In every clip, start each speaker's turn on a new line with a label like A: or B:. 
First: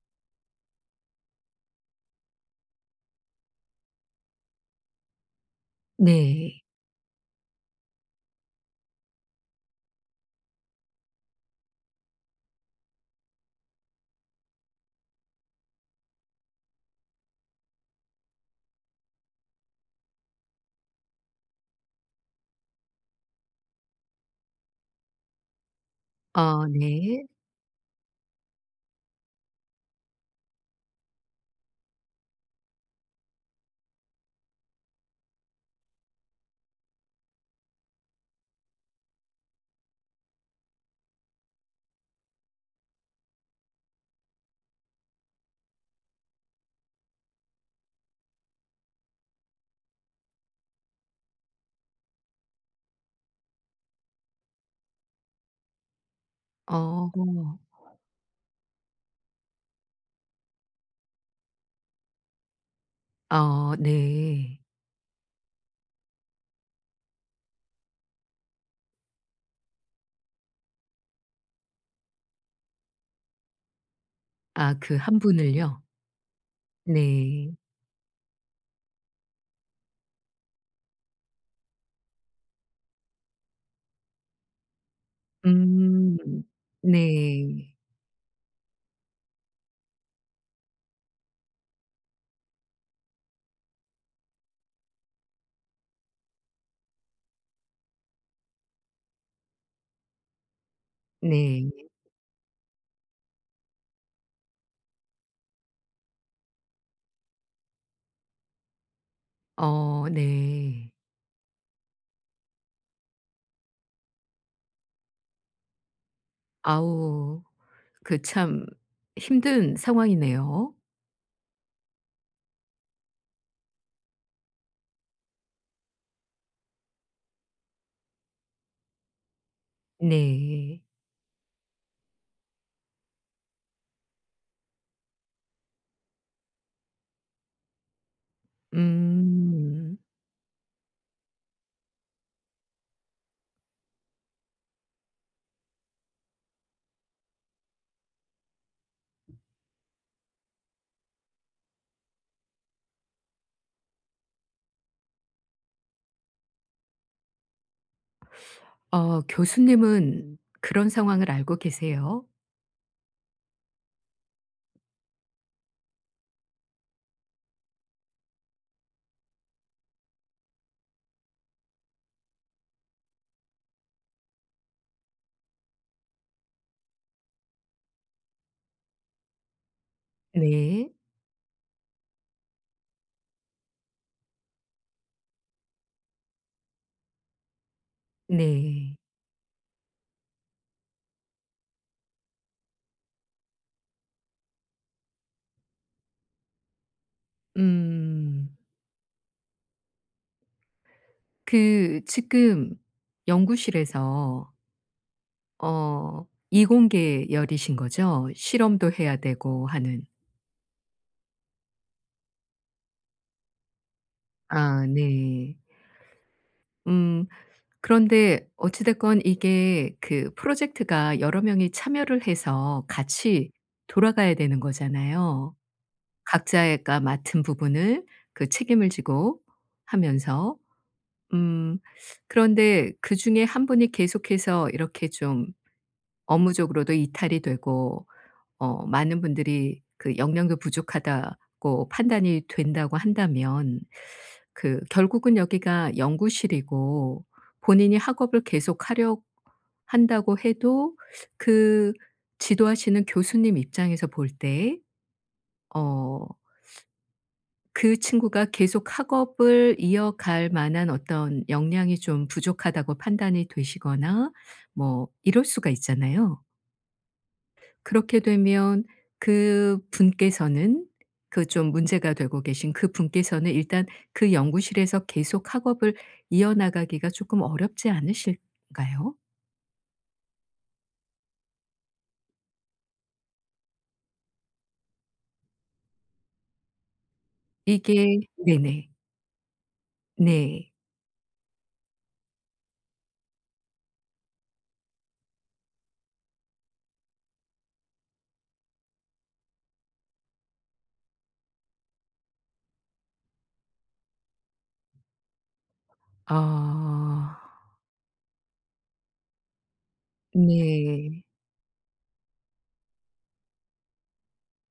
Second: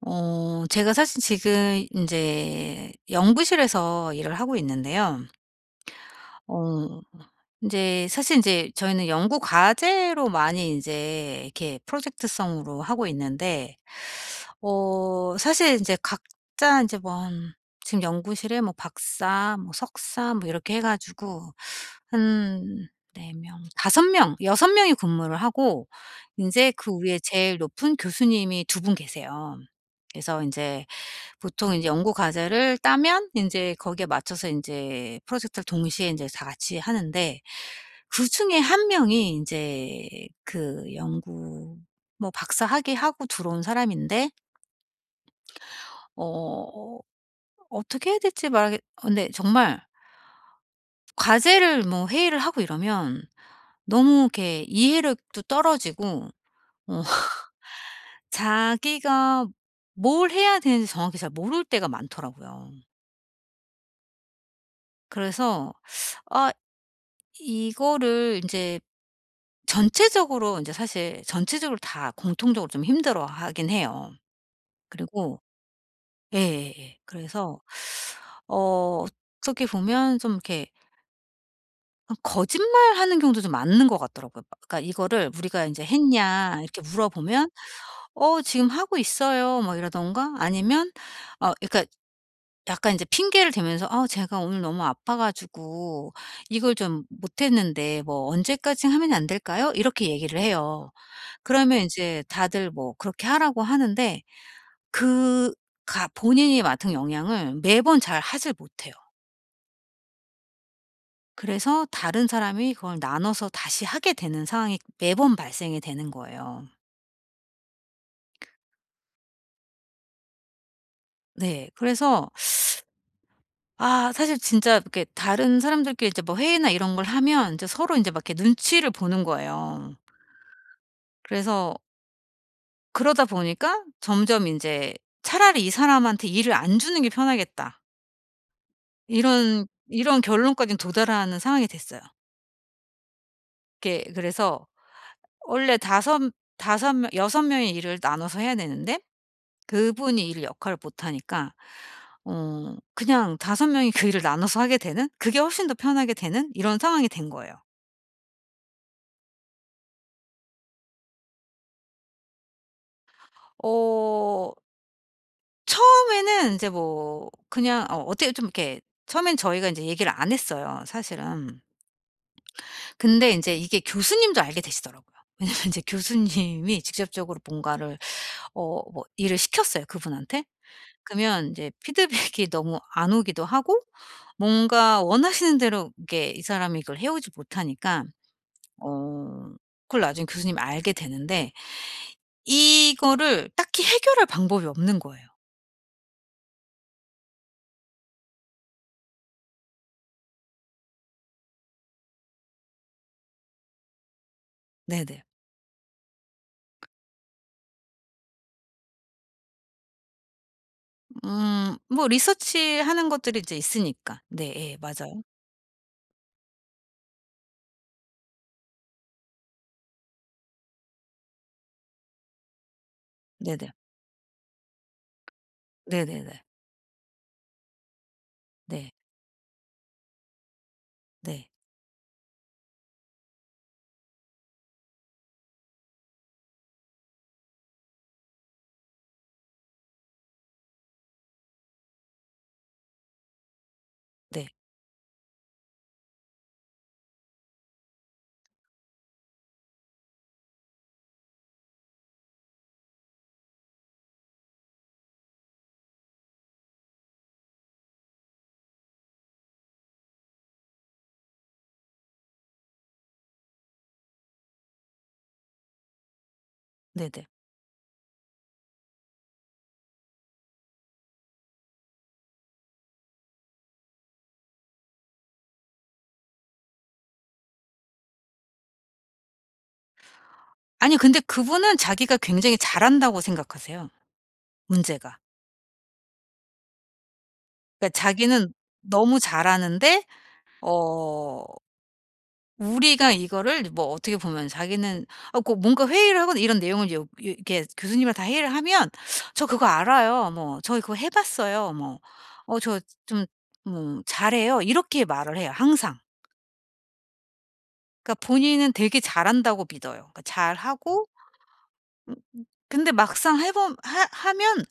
A: 제가 사실 지금 이제 연구실에서 일을 하고 있는데요.
B: 네.
A: 어 이제 사실 이제 저희는 연구 과제로 많이 이제 이렇게 프로젝트성으로 하고 있는데, 사실 이제 각자 이제 뭐 한 지금 연구실에 뭐 박사 뭐 석사 뭐 이렇게 해 가지고 한 4 명, 5 명, 6 명이 근무를 하고, 이
B: 어
A: 제 그 위에
B: 네.
A: 제일 높은 교수님이 두 분 계세요. 그래서 이제 보통 이제 연구 과제를 따면 이제 거기에 맞춰서 이제 프로젝트를 동시에 이제 다 같이 하는데, 그중에 한 명이 이제 그 연구 뭐 박사 학위하고 들어온 사람인데, 어 어떻게 해야 될지 말하겠 어 근데 정말 과제를 뭐 회의를 하고 이러면 너무 이렇게 이해력도 떨어지고, 어
B: 어.
A: 자기가 뭘 해야 되는지 정확히 잘 모를 때가 많더라고요.
B: 어 네.
A: 그래서 아, 이거를 인제 전체적으로 이제 사실 전체적으로 다 공통적으로 좀 힘들어하긴 해요.
B: 아 그 한
A: 그리고
B: 분을요?
A: 예예예.
B: 네.
A: 그래서 어 어떻게 보면 좀 이렇게 거짓말하는 경우도 좀 많은 것 같더라고요. 그러니까 이거를 우리가 이제
B: 음.
A: "했냐?" 이렇게 물어보면
B: 네.
A: "어 지금 하고 있어요." 뭐 이러던가, 아니면 그러니까 약간 이제 핑계를 대면서 "아 제가 오늘 너무 아파 가지고 이걸 좀 못 했는데 뭐 언제까지 하면 안 될까요?" 이렇게 얘기를 해요.
B: 네.
A: 그러면 이제 다들 뭐 그렇게 하라고 하는데, 그 가 본인이 맡은 영향을 매번 잘 하질 못해요.
B: 어 네.
A: 그래서 다른 사람이 그걸 나눠서 다시 하게 되는 상황이 매번 발생이 되는 거예요.
B: 아우, 그 참 힘든 상황이네요.
A: 네. 그래서 아, 사실 진짜 이렇게 다른 사람들끼리 이제 뭐 회의나 이런 걸 하면 이제 서로 이제 막 이렇게 눈치를 보는 거예요.
B: 네.
A: 그래서 그러다 보니까 점점 인제 '차라리 이 사람한테 일을 안 주는 게 편하겠다.' 이런
B: 음.
A: 이런 결론까지 도달하는 상황이 됐어요. 이게 그래서 원래 다섯 명 6 명의 일을 나눠서 해야 되는데, 그분이 일 역할을 못 하니까 그냥 5 명이 그 일을 나눠서 하게 되는, 그게 훨씬 더 편하게 되는 이런 상황이 된 거예요.
B: 어 교수님은 그런 상황을 알고 계세요?
A: 어 처음에는 인제 뭐 그냥 어떻게 좀 이렇게 처음엔 저희가 인제 얘기를 안 했어요, 사실은. 근데 인제 이게 교수님도 알게 되시더라고요. 왜냐면 인제 교수님이 직접적으로 뭔가를 뭐 일을 시켰어요, 그분한테.
B: 네.
A: 그러면 인제 피드백이 너무 안 오기도 하고, 뭔가 원하시는 대로 이게 이 사람이 이걸 해오지 못하니까
B: 네.
A: 어 그걸 나중에 교수님이 알게 되는데, 이거를 딱히 해결할 방법이 없는 거예요.
B: 음. 그 지금 연구실에서
A: 네네.
B: 어 이공계 열이신 거죠? 실험도 해야 되고 하는.
A: 뭐 리서치하는 것들이 이제 있으니까. 네, 예,
B: 아
A: 맞아요.
B: 네. 음, 그런데 어찌 됐건 이게 그 프로젝트가 여러 명이 참여를 해서 같이
A: 네네.
B: 돌아가야 되는 거잖아요.
A: 네네네.
B: 각자가 맡은 부분을 그 책임을
A: 네.
B: 지고 하면서.
A: 네.
B: 음, 그런데 그중에 한 분이 계속해서 이렇게 좀 업무적으로도 이탈이 되고 어 많은 분들이 그 "영양도 부족하다."고 판단이 된다고 한다면
A: 네.
B: 그 결국은 여기가 연구실이고 본인이 학업을 계속하려 한다고 해도 그 지도하시는 교수님 입장에서 볼 때 어 그 친구가 계속 학업을 이어갈 만한 어떤 역량이 좀 부족하다고 판단이 되시거나 뭐 이럴 수가 있잖아요.
A: 네네.
B: 그렇게 되면 그분께서는 그 좀 문제가 되고 계신 그분께서는 일단 그 연구실에서 계속 학업을 이어나가기가 쪼끔 어렵지 않으실까요?
A: 아니, 근데 그분은 자기가 굉장히 잘한다고 생각하세요, 문제가. 그러니까
B: 이게
A: 자기는
B: 네네.
A: 너무 잘하는데,
B: 네.
A: 어 우리가 이거를 뭐 어떻게 보면 자기는, 아 그 뭔가 회의를 하거나 이런 내용을 요 요 이렇게 교수님이랑 다 회의를 하면 "저 그거 알아요." 뭐 "저 그거 해 봤어요." 뭐 "어 저 좀 뭐 잘해요." 이렇게 말을 해요, 항상.
B: 아.
A: 그러니까 본인은 되게 잘한다고 믿어요. 그러니까 잘하고,
B: 네.
A: 음 근데 막상 해 봄 하 하면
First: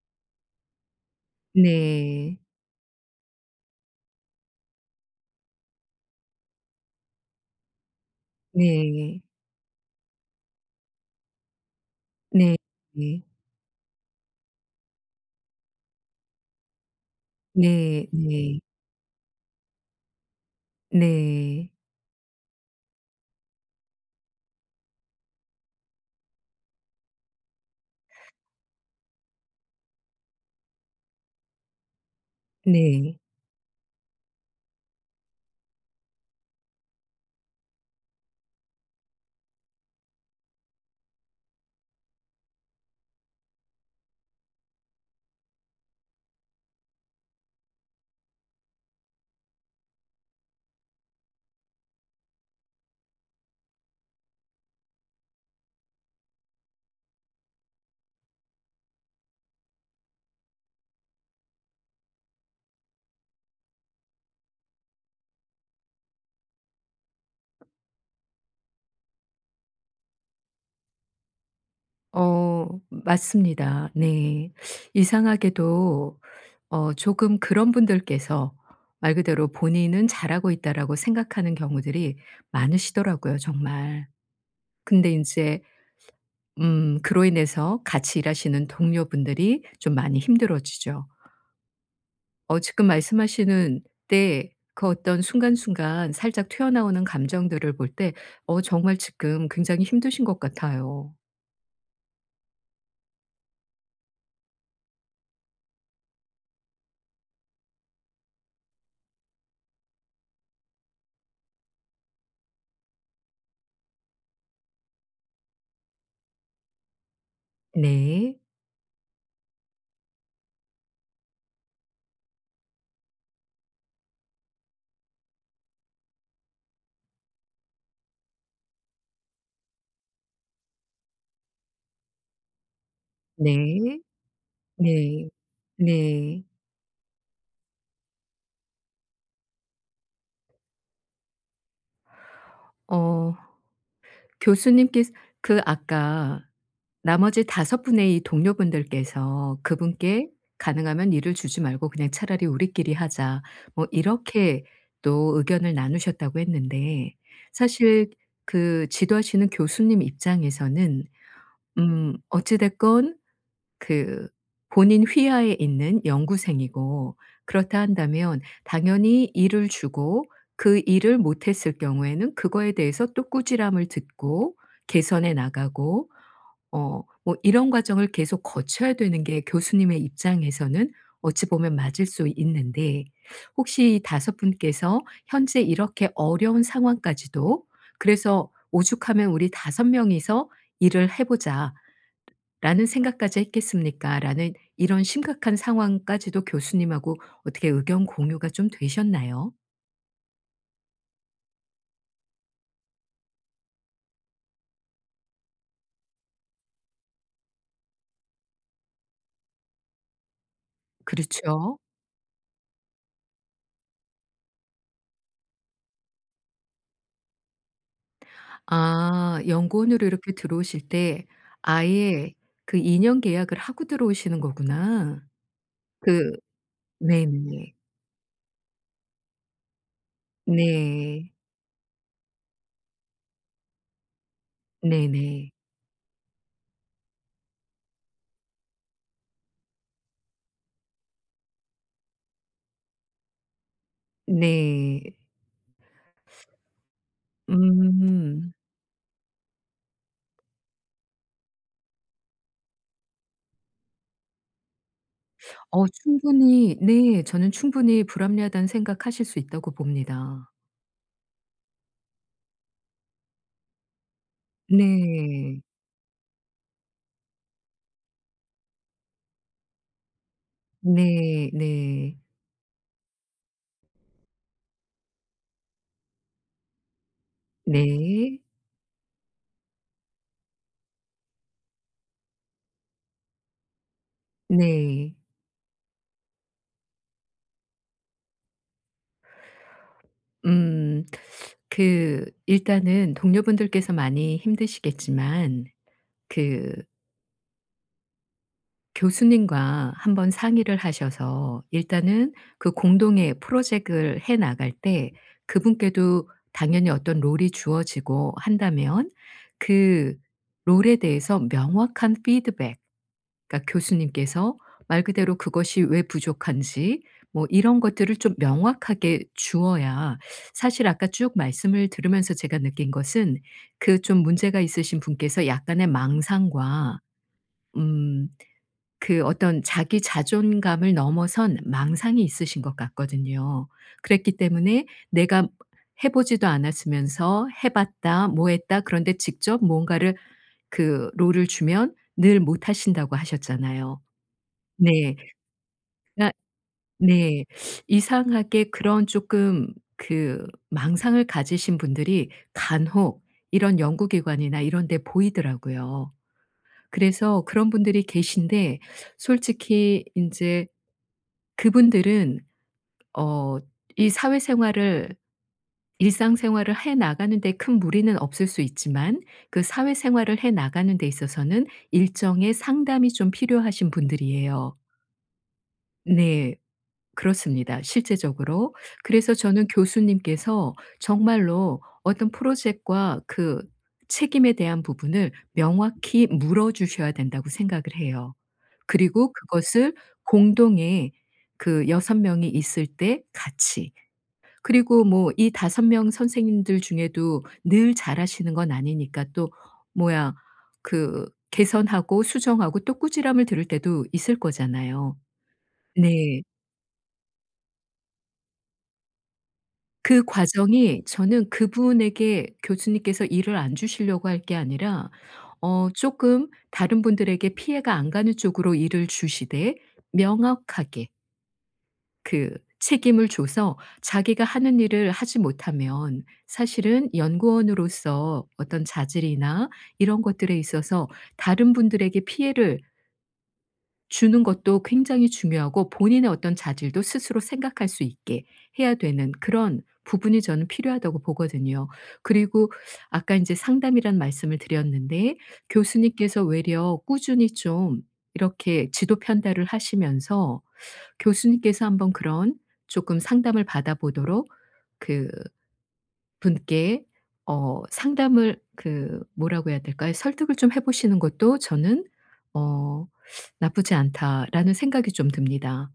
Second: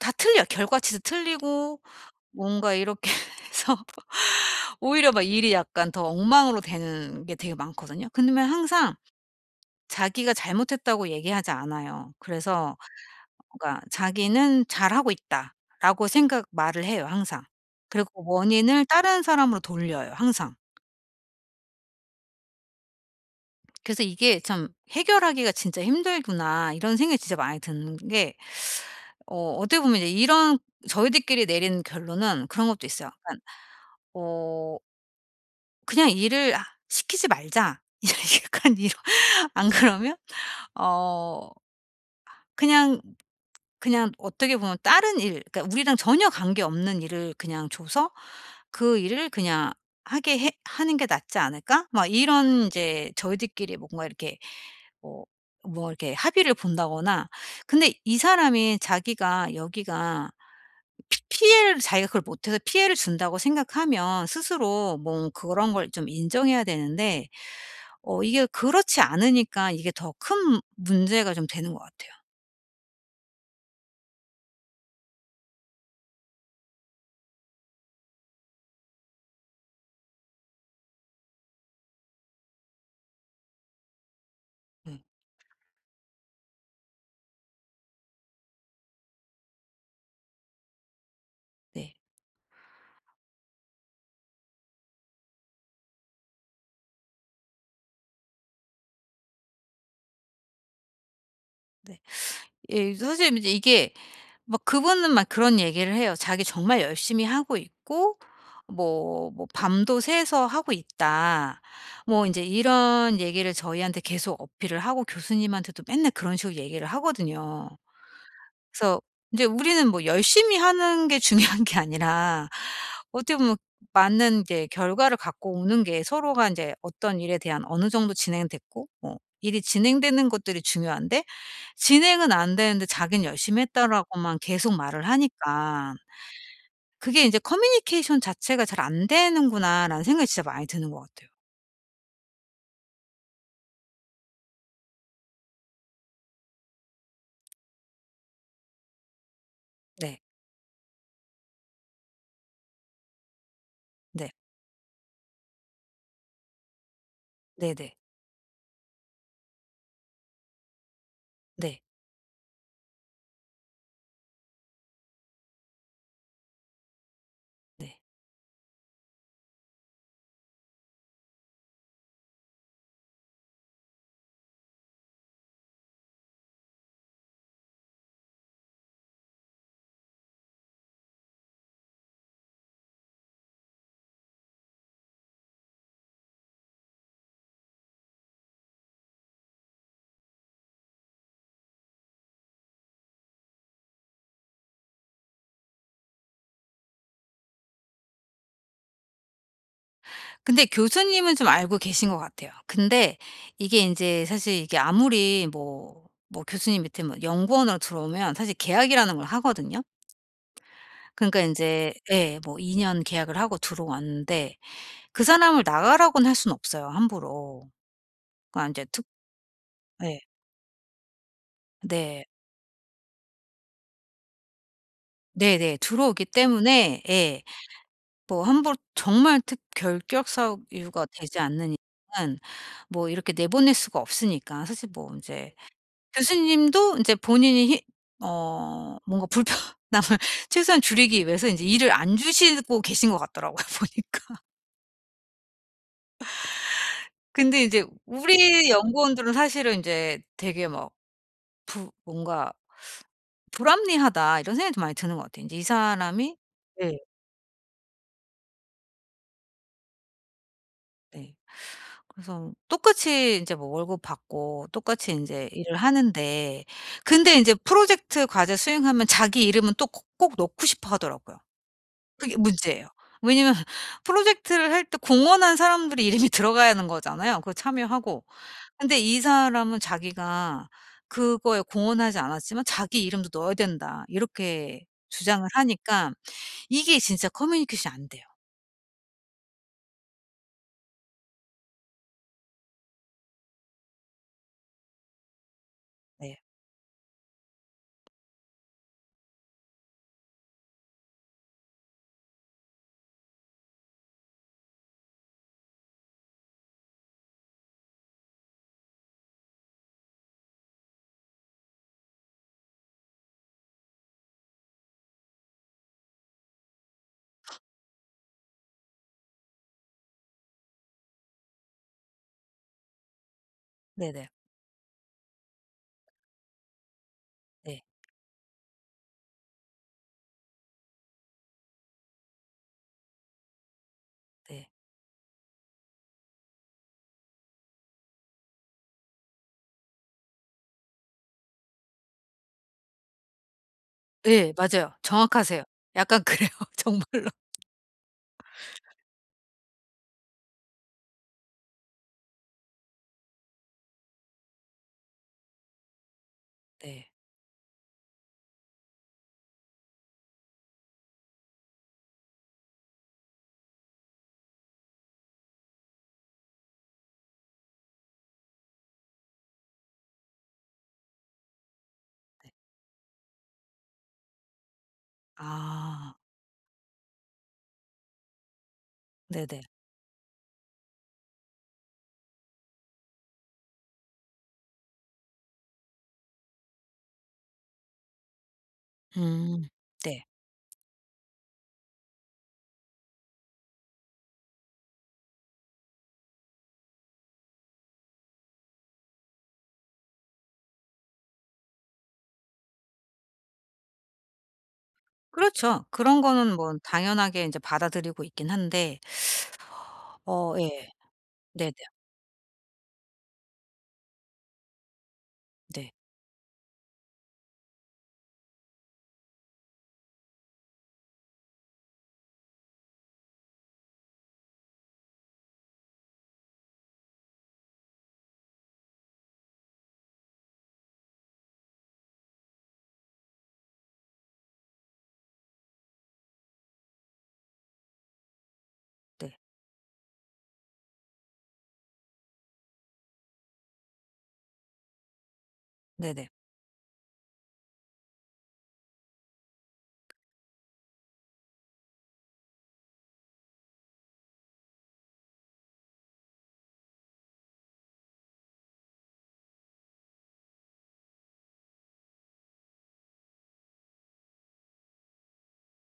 A: 다 틀려요. 결과치도 틀리고
B: 네.
A: 뭔가 이렇게 해서 오히려 막 일이 약간 더 엉망으로 되는 게 되게 많거든요. 근데 항상
B: 네.
A: 자기가 잘못했다고 얘기하지 않아요.
B: 네.
A: 그래서
B: 네.
A: 뭔가 자기는 "잘하고 있다."라고 생각 말을 해요, 항상.
B: 네.
A: 그리고
B: 네.
A: 원인을 다른 사람으로 돌려요, 항상.
B: 네.
A: 그래서 이게 참 '해결하기가 진짜 힘들구나.' 이런 생각이 진짜 많이 드는 게, 어떻게 보면 이제 이런, 저희들끼리 내린 결론은 그런 것도 있어요.
B: 네.
A: 그어 '그냥 일을 아, 시키지 말자.' 약간 이런. 안 그러면 어 그냥 그냥 어떻게 보면 다른 일, 그러니까 우리랑 전혀 관계없는 일을 그냥 줘서 '그 일을 그냥 하게 해 하는 게 낫지 않을까?' 막 이런, 이제 저희들끼리 뭔가 이렇게 뭐 뭐 이렇게 합의를 본다거나. 근데 이 사람이, 자기가 여기가 피 피해를, 자기가 그걸 못해서 피해를 준다고 생각하면 스스로 뭐 그런 걸 좀 인정해야 되는데, 이게 그렇지 않으니까 이게 더 큰 문제가 좀 되는 것 같아요.
B: 어 맞습니다. 네. 이상하게도 어 조금 그런 분들께서 말 그대로 본인은 잘하고 있다라고 생각하는 경우들이 많으시더라고요 정말.
A: 음.
B: 근데 이제 음, 그로 인해서 같이 일하시는 동료분들이 좀 많이 힘들어지죠.
A: 네.
B: 어 지금 말씀하시는 때 그 어떤 순간순간 살짝 튀어나오는 감정들을 볼 때 어 정말 지금 굉장히 힘드신 것 같아요.
A: 네. 예, 사실 이제 이게 막, 그분은 막 그런 얘기를 해요. 자기 정말 열심히 하고 있고, 뭐 "밤도 새서 하고 있다." 뭐 인제 이런 얘기를 저희한테 계속 어필을 하고, 교수님한테도 맨날 그런 식으로 얘기를 하거든요.
B: 네.
A: 그래서 이제 우리는 뭐 열심히 하는 게 중요한 게 아니라 어떻게 보면 맞는 이제 결과를 갖고 오는 게, 서로가 이제 어떤 일에 대한 어느 정도 진행됐고 뭐 일이 진행되는 것들이 중요한데, 진행은 안 되는데 "자기는 열심히
B: 네.
A: 했다."라고만 계속 말을
B: 네.
A: 하니까,
B: 네.
A: 그게 이제 '커뮤니케이션 자체가 잘 안 되는구나.'라는 생각이 진짜 많이 드는 것 같아요.
B: 어 교수님께서 그 아까 나머지 다섯 분의 이 동료분들께서
A: 네.
B: 그분께 "가능하면 일을 주지 말고 그냥 차라리 우리끼리 하자." 뭐
A: 네.
B: 이렇게 또 의견을 나누셨다고 했는데
A: 네네.
B: 사실 그 지도하시는 교수님 입장에서는
A: 네.
B: 어찌 됐건 그 본인 휘하에 있는 연구생이고 그렇다
A: 네. 네.
B: 한다면 당연히 일을 주고 그 일을 못했을 경우에는 그거에 대해서 또 꾸지람을 듣고 개선해 나가고 어 뭐 이런 과정을 계속 거쳐야 되는 게 교수님의 입장에서는 어찌 보면 맞을 수 있는데 혹시 다섯 분께서 현재 이렇게 어려운 상황까지도 그래서 '오죽하면 우리 5명이서 일을 해 보자.'라는 생각까지 했겠습니까?'라는 이런 심각한 상황까지도 교수님하고 어떻게 의견 공유가 좀 되셨나요?
A: 근데 교수님은 좀 알고 계신 것 같아요. 근데 이게 인제 사실, 이게 아무리 뭐 교수님 밑에 뭐 연구원으로 들어오면 사실 계약이라는 걸 하거든요. 그러니까
B: 그렇죠.
A: 인제 예, 뭐 2년 계약을 하고 들어왔는데 그 사람을 나가라고는 할 수는 없어요, 함부로. 그러니까 인제 특
B: 아 연구원으로
A: 예.
B: 이렇게 들어오실 때
A: 네.
B: 아예 그 2년 계약을 하고 들어오시는 거구나.
A: 네네. 들어오기
B: 그
A: 때문에 예,
B: 네네.
A: 뭐 함부로 정말 특 결격사유가
B: 네.
A: 되지 않는 이상은 뭐 이렇게 내보낼 수가 없으니까, 사실 뭐
B: 네네.
A: 인제 교수님도 인제 본인이 히 어 뭔가 불편함을 최소한 줄이기 위해서 인제 일을 안 주시고 계신 것 같더라고요 보니까.
B: 네.
A: 근데 이제
B: 음.
A: 우리 연구원들은 사실은 인제 되게 막 부 뭔가 '불합리하다.' 이런 생각이 좀 많이 드는 것 같아요, 인제 이
B: 어
A: 사람이.
B: 충분히,
A: 네.
B: 네 저는 충분히 불합리하다는 생각하실 수 있다고 봅니다.
A: 네. 그래서 똑같이 인제 뭐 월급 받고 똑같이 인제
B: 네.
A: 일을 하는데, 근데 인제 프로젝트 과제 수행하면 자기 이름은 또 꼭 꼭 넣고 싶어 하더라고요.
B: 네 네.
A: 그게 문제예요. 왜냐면 프로젝트를 할 때 공헌한 사람들의 이름이 들어가야 하는 거잖아요, 그거 참여하고.
B: 네.
A: 근데 이 사람은 자기가 그거에 공헌하지 않았지만 자기 이름도 넣어야 된다. 이렇게
B: 네.
A: 주장을 하니까 이게 진짜 커뮤니케이션이 안 돼요.
B: 음. 그 일단은 동료분들께서 많이 힘드시겠지만
A: 네.
B: 그 교수님과 한번 상의를 하셔서 일단은 그 공동의 프로젝트를 해 나갈 때 그분께도 당연히 어떤 롤이 주어지고 한다면 그 롤에 대해서 명확한 피드백, 그러니까 교수님께서 말 그대로 그것이 왜 부족한지 뭐 이런 것들을 좀 명확하게 주어야 사실 아까 쭉 말씀을 들으면서 제가 느낀 것은 그 좀
A: 네네.
B: 문제가 있으신 분께서 약간의 망상과
A: 네.
B: 음 그 어떤 자기 자존감을 넘어선 망상이 있으신 것 같거든요. 그랬기
A: 네.
B: 때문에 내가 해 보지도 않았으면서 해 봤다 뭐 했다 그런데 직접 뭔가를 그 롤을 주면 늘 못 하신다고 하셨잖아요.
A: 예. 맞아요.
B: 네.
A: 정확하세요. 약간
B: 그러니까
A: 그래요. 정말로.
B: 네. 이상하게 그런 조금 그 망상을 가지신 분들이 간혹 이런 연구기관이나 이런 데 보이더라고요.
A: 네.
B: 그래서 그런 분들이 계신데 솔직히 인제 그분들은 어 이 사회생활을 일상생활을 해 나가는 데 큰 무리는 없을 수 있지만 그 사회생활을 해 나가는 데 있어서는 일정의 상담이 좀 필요하신 분들이에요.
A: 아.
B: 네. 그렇습니다 실제적으로. 그래서
A: 네네.
B: 저는 교수님께서 정말로 어떤 프로젝트와 그 책임에 대한 부분을 명확히 물어 주셔야 된다고 생각을 해요. 그리고
A: 음.
B: 그것을
A: 네.
B: 공동의 그 여섯 명이 있을 때 같이 그리고 뭐 이 5명 선생님들 중에도 늘 잘하시는 건 아니니까 또 뭐야 그 개선하고 수정하고 또 꾸지람을 들을 때도 있을 거잖아요.
A: 그렇죠. 그런
B: 네.
A: 거는 뭐 당연하게 이제 받아들이고 있긴 한데,
B: 그
A: 예.
B: 과정이 저는
A: 네네.
B: 그분에게 교수님께서 일을 안 주시려고 할 게 아니라 어
A: 네.
B: 쪼끔 다른 분들에게 피해가 안 가는 쪽으로 일을 주시되 명확하게 그 책임을 줘서 자기가 하는 일을 하지 못하면 사실은 연구원으로서 어떤 자질이나 이런 것들에 있어서 다른 분들에게 피해를 주는 것도 굉장히 중요하고 본인의 어떤 자질도 스스로 생각할 수 있게 해야
A: 네.
B: 되는 그런 부분이 저는 필요하다고 보거든요. 그리고 아까 인제 상담이란 말씀을 드렸는데
A: 네네.
B: 교수님께서 외려 꾸준히 좀 이렇게 지도 편달을 하시면서 교수님께서 한번 그런 쪼끔 상담을 받아 보도록 그 분께 어 상담을 그 뭐라고 해야 될까요? 설득을 좀 해 보시는 것도 저는 어 '나쁘지 않다.'라는 생각이 좀 듭니다.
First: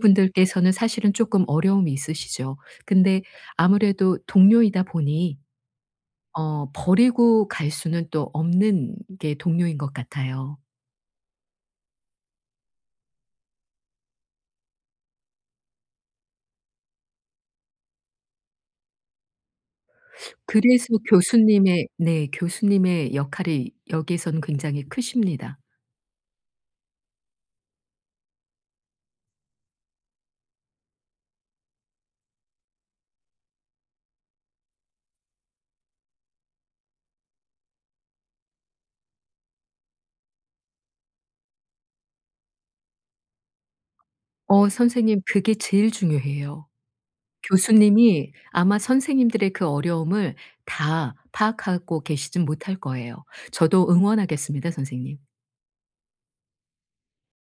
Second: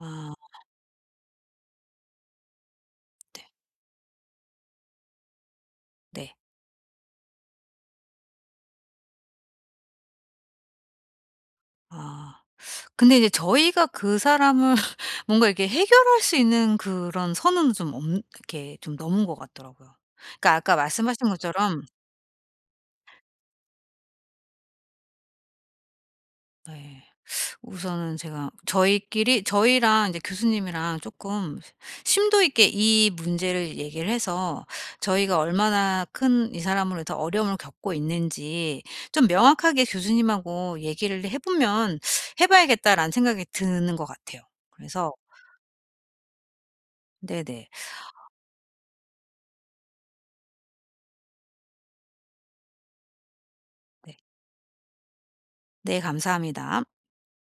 A: 아,
B: 사실은 쪼끔 어려움이 있으시죠. 근데 아무래도 동료이다 보니
A: 네.
B: 어 버리고 갈 수는 또 없는 게 동료인 것 같아요.
A: 아. 근데 이제 저희가 그 사람을 뭔가 이렇게 해결할 수 있는 그런 선은 좀 없 이렇게 좀 넘은 것 같더라고요. 그러니까 아까
B: 그래서
A: 말씀하신 것처럼.
B: 교수님의 네 교수님의 역할이 여기에서는 굉장히 크십니다.
A: 네. 우선은 제가 저희끼리 저희랑 이제 교수님이랑 쪼끔 심도 있게 이 문제를 얘기를 해서, 저희가 얼마나 큰 이 사람으로 해서 어려움을 겪고 있는지 좀 명확하게 교수님하고 얘기를 해 보면 '해 봐야겠다.'라는 생각이 드는 것 같아요.
B: 어
A: 그래서
B: 선생님, 그게 제일 중요해요.
A: 네네.
B: 교수님이 아마 선생님들의 그 어려움을 다 파악하고 계시진 못할 거예요. 저도
A: 네.
B: 응원하겠습니다 선생님.
A: 네, 감사합니다.